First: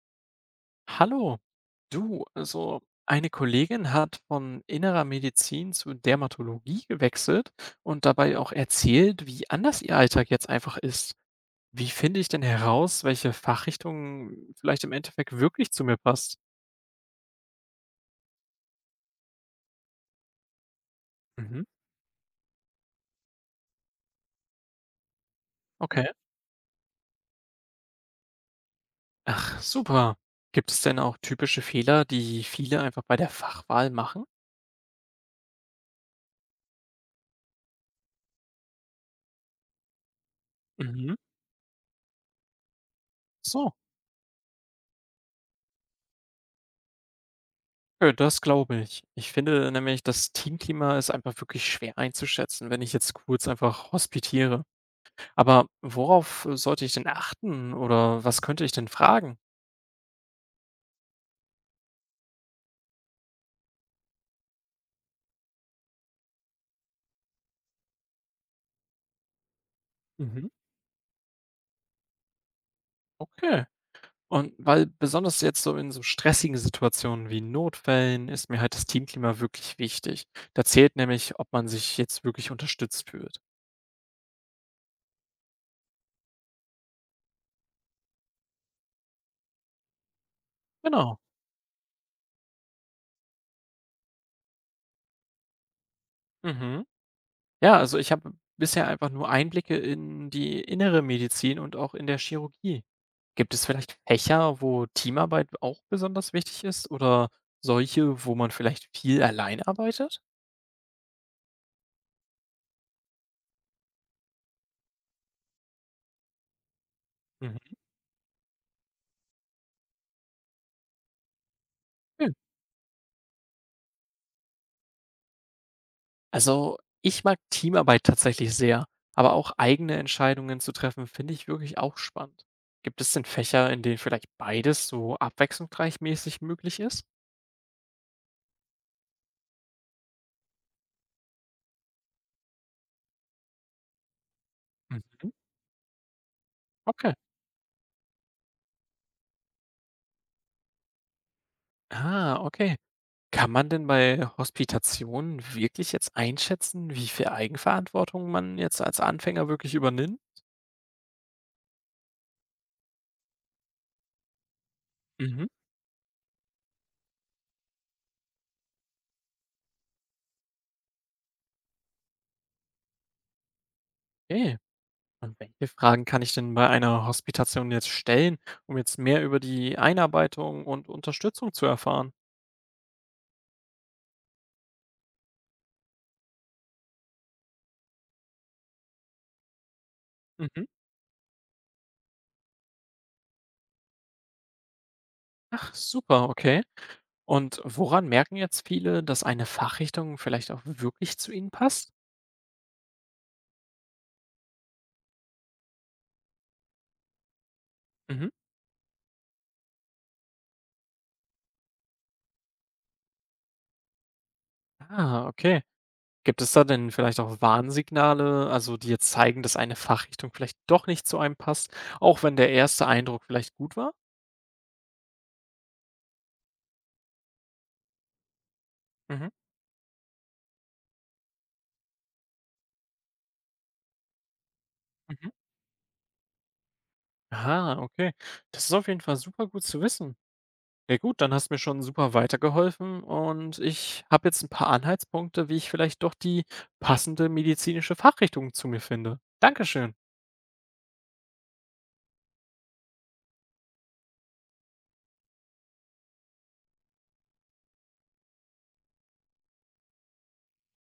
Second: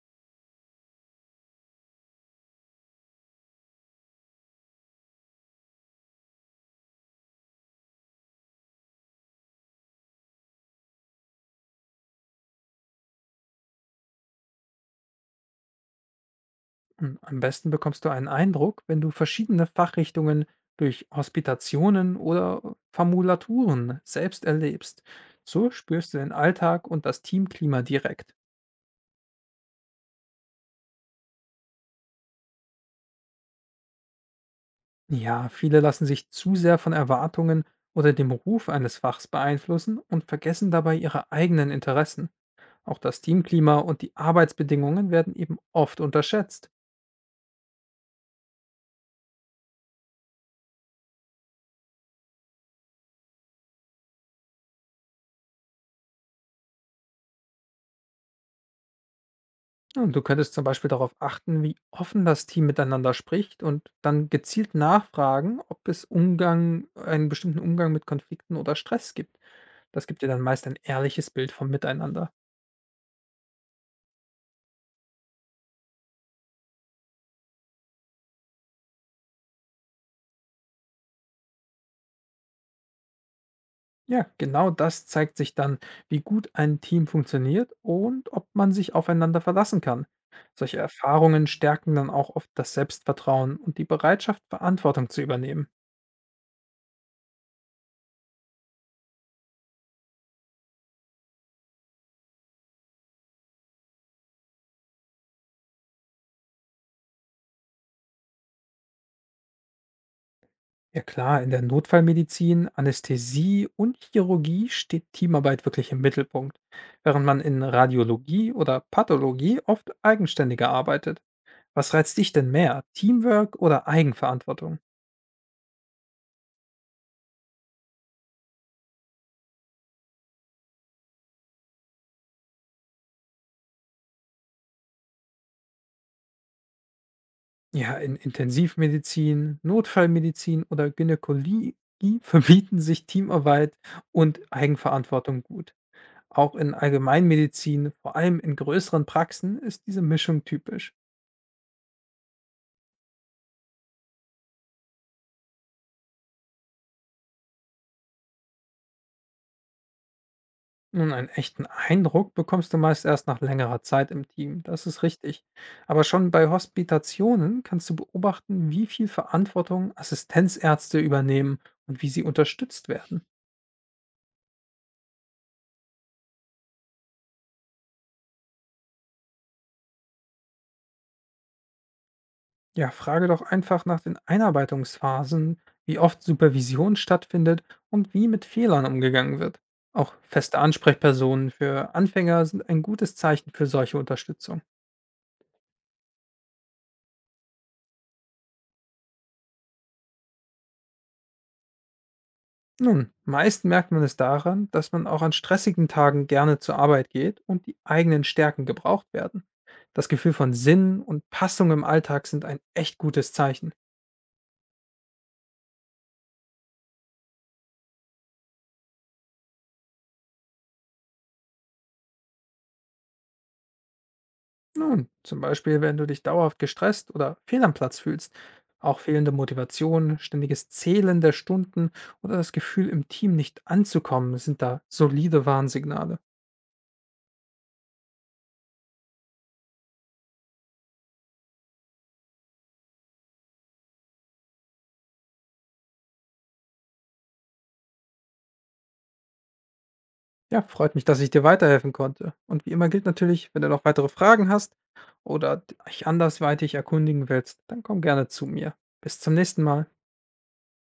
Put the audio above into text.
Hallo, du, also eine Kollegin hat von innerer Medizin zu Dermatologie gewechselt und dabei auch erzählt, wie anders ihr Alltag jetzt einfach ist. Wie finde ich denn heraus, welche Fachrichtung vielleicht im Endeffekt wirklich zu mir passt? Hm, am besten bekommst du einen Eindruck, wenn du verschiedene Fachrichtungen durch Mhm. Hospitationen oder Formulaturen selbst erlebst. So Okay. spürst du den Alltag und das Teamklima direkt. Ach, super. Gibt es denn auch typische Fehler, die viele einfach bei der Fachwahl machen? Ja, viele lassen sich zu sehr von Erwartungen oder dem Ruf eines Fachs beeinflussen und vergessen dabei Mhm. ihre eigenen Interessen. Auch das So. Teamklima und die Arbeitsbedingungen werden eben oft unterschätzt. Ja, das glaube ich. Ich finde nämlich, das Teamklima ist einfach wirklich schwer einzuschätzen, wenn ich jetzt kurz einfach hospitiere. Aber worauf, sollte ich denn achten oder was könnte ich denn fragen? Und du könntest zum Beispiel darauf achten, wie offen das Team miteinander spricht und dann gezielt nachfragen, ob es Umgang, einen bestimmten Umgang mit Konflikten oder Stress gibt. Das gibt dir dann Mhm. meist ein ehrliches Bild vom Miteinander. Okay. Und weil besonders jetzt so in so stressigen Situationen wie Notfällen ist mir halt das Teamklima wirklich wichtig. Da zählt nämlich, ob man sich jetzt wirklich unterstützt fühlt. Ja, genau das zeigt sich dann, wie gut ein Team funktioniert und ob man sich aufeinander verlassen kann. Solche Genau. Erfahrungen stärken dann auch oft das Selbstvertrauen und die Bereitschaft, Verantwortung zu übernehmen. Mhm. Ja, also ich habe bisher einfach nur Einblicke in die innere Medizin und auch in der Chirurgie. Gibt es vielleicht Fächer, wo Teamarbeit auch besonders wichtig ist oder solche, wo man vielleicht viel allein arbeitet? Ja klar, in der Notfallmedizin, Anästhesie und Chirurgie steht Teamarbeit wirklich im Mittelpunkt, während man Mhm. in Radiologie oder Pathologie oft eigenständiger arbeitet. Was reizt dich denn mehr, Teamwork oder Eigenverantwortung? Also, ich mag Teamarbeit tatsächlich sehr, aber auch eigene Entscheidungen zu treffen, finde ich wirklich auch spannend. Gibt es denn Fächer, in denen vielleicht beides so abwechslungsreich mäßig möglich ist? Ja, in Intensivmedizin, Notfallmedizin oder Gynäkologie verbieten sich Teamarbeit und Mhm. Eigenverantwortung gut. Auch in Okay. Allgemeinmedizin, vor allem in größeren Praxen, ist diese Mischung typisch. Ah, okay. Kann man denn bei Hospitationen wirklich jetzt einschätzen, wie viel Eigenverantwortung man jetzt als Anfänger wirklich übernimmt? Nun, einen echten Eindruck bekommst du meist erst nach längerer Zeit im Team, das ist richtig. Mhm. Aber schon bei Hospitationen kannst du beobachten, wie viel Verantwortung Assistenzärzte übernehmen und wie sie unterstützt werden. Okay. Und welche Fragen kann ich denn bei einer Hospitation jetzt stellen, um jetzt mehr über die Einarbeitung und Unterstützung zu erfahren? Ja, frage doch einfach nach den Einarbeitungsphasen, wie oft Supervision stattfindet und wie mit Fehlern umgegangen wird. Auch feste Ansprechpersonen für Anfänger sind ein gutes Zeichen für solche Unterstützung. Ach, super, okay. Und woran merken jetzt viele, dass eine Fachrichtung vielleicht auch wirklich zu ihnen passt? Nun, meist merkt man es daran, dass man auch an stressigen Tagen gerne zur Arbeit geht und die eigenen Mhm. Stärken gebraucht werden. Das Gefühl von Sinn und Passung im Alltag sind ein echt gutes Zeichen. Ah, okay. Gibt es da denn vielleicht auch Warnsignale, also die jetzt zeigen, dass eine Fachrichtung vielleicht doch nicht zu einem passt, auch wenn der erste Eindruck vielleicht gut war? Nun, zum Beispiel, wenn du dich dauerhaft gestresst oder fehl am Platz fühlst. Auch fehlende Mhm. Motivation, ständiges Zählen der Stunden oder das Gefühl, im Team nicht anzukommen, sind da Mhm. solide Warnsignale. Ah, okay. Das ist auf jeden Fall super gut zu wissen. Ja gut, dann hast du mir schon super weitergeholfen und ich habe jetzt ein paar Anhaltspunkte, wie ich vielleicht doch die passende medizinische Fachrichtung zu mir finde. Dankeschön. Ja, freut mich, dass ich dir weiterhelfen konnte. Und wie immer gilt natürlich, wenn du noch weitere Fragen hast oder dich andersweitig erkundigen willst, dann komm gerne zu mir. Bis zum nächsten Mal.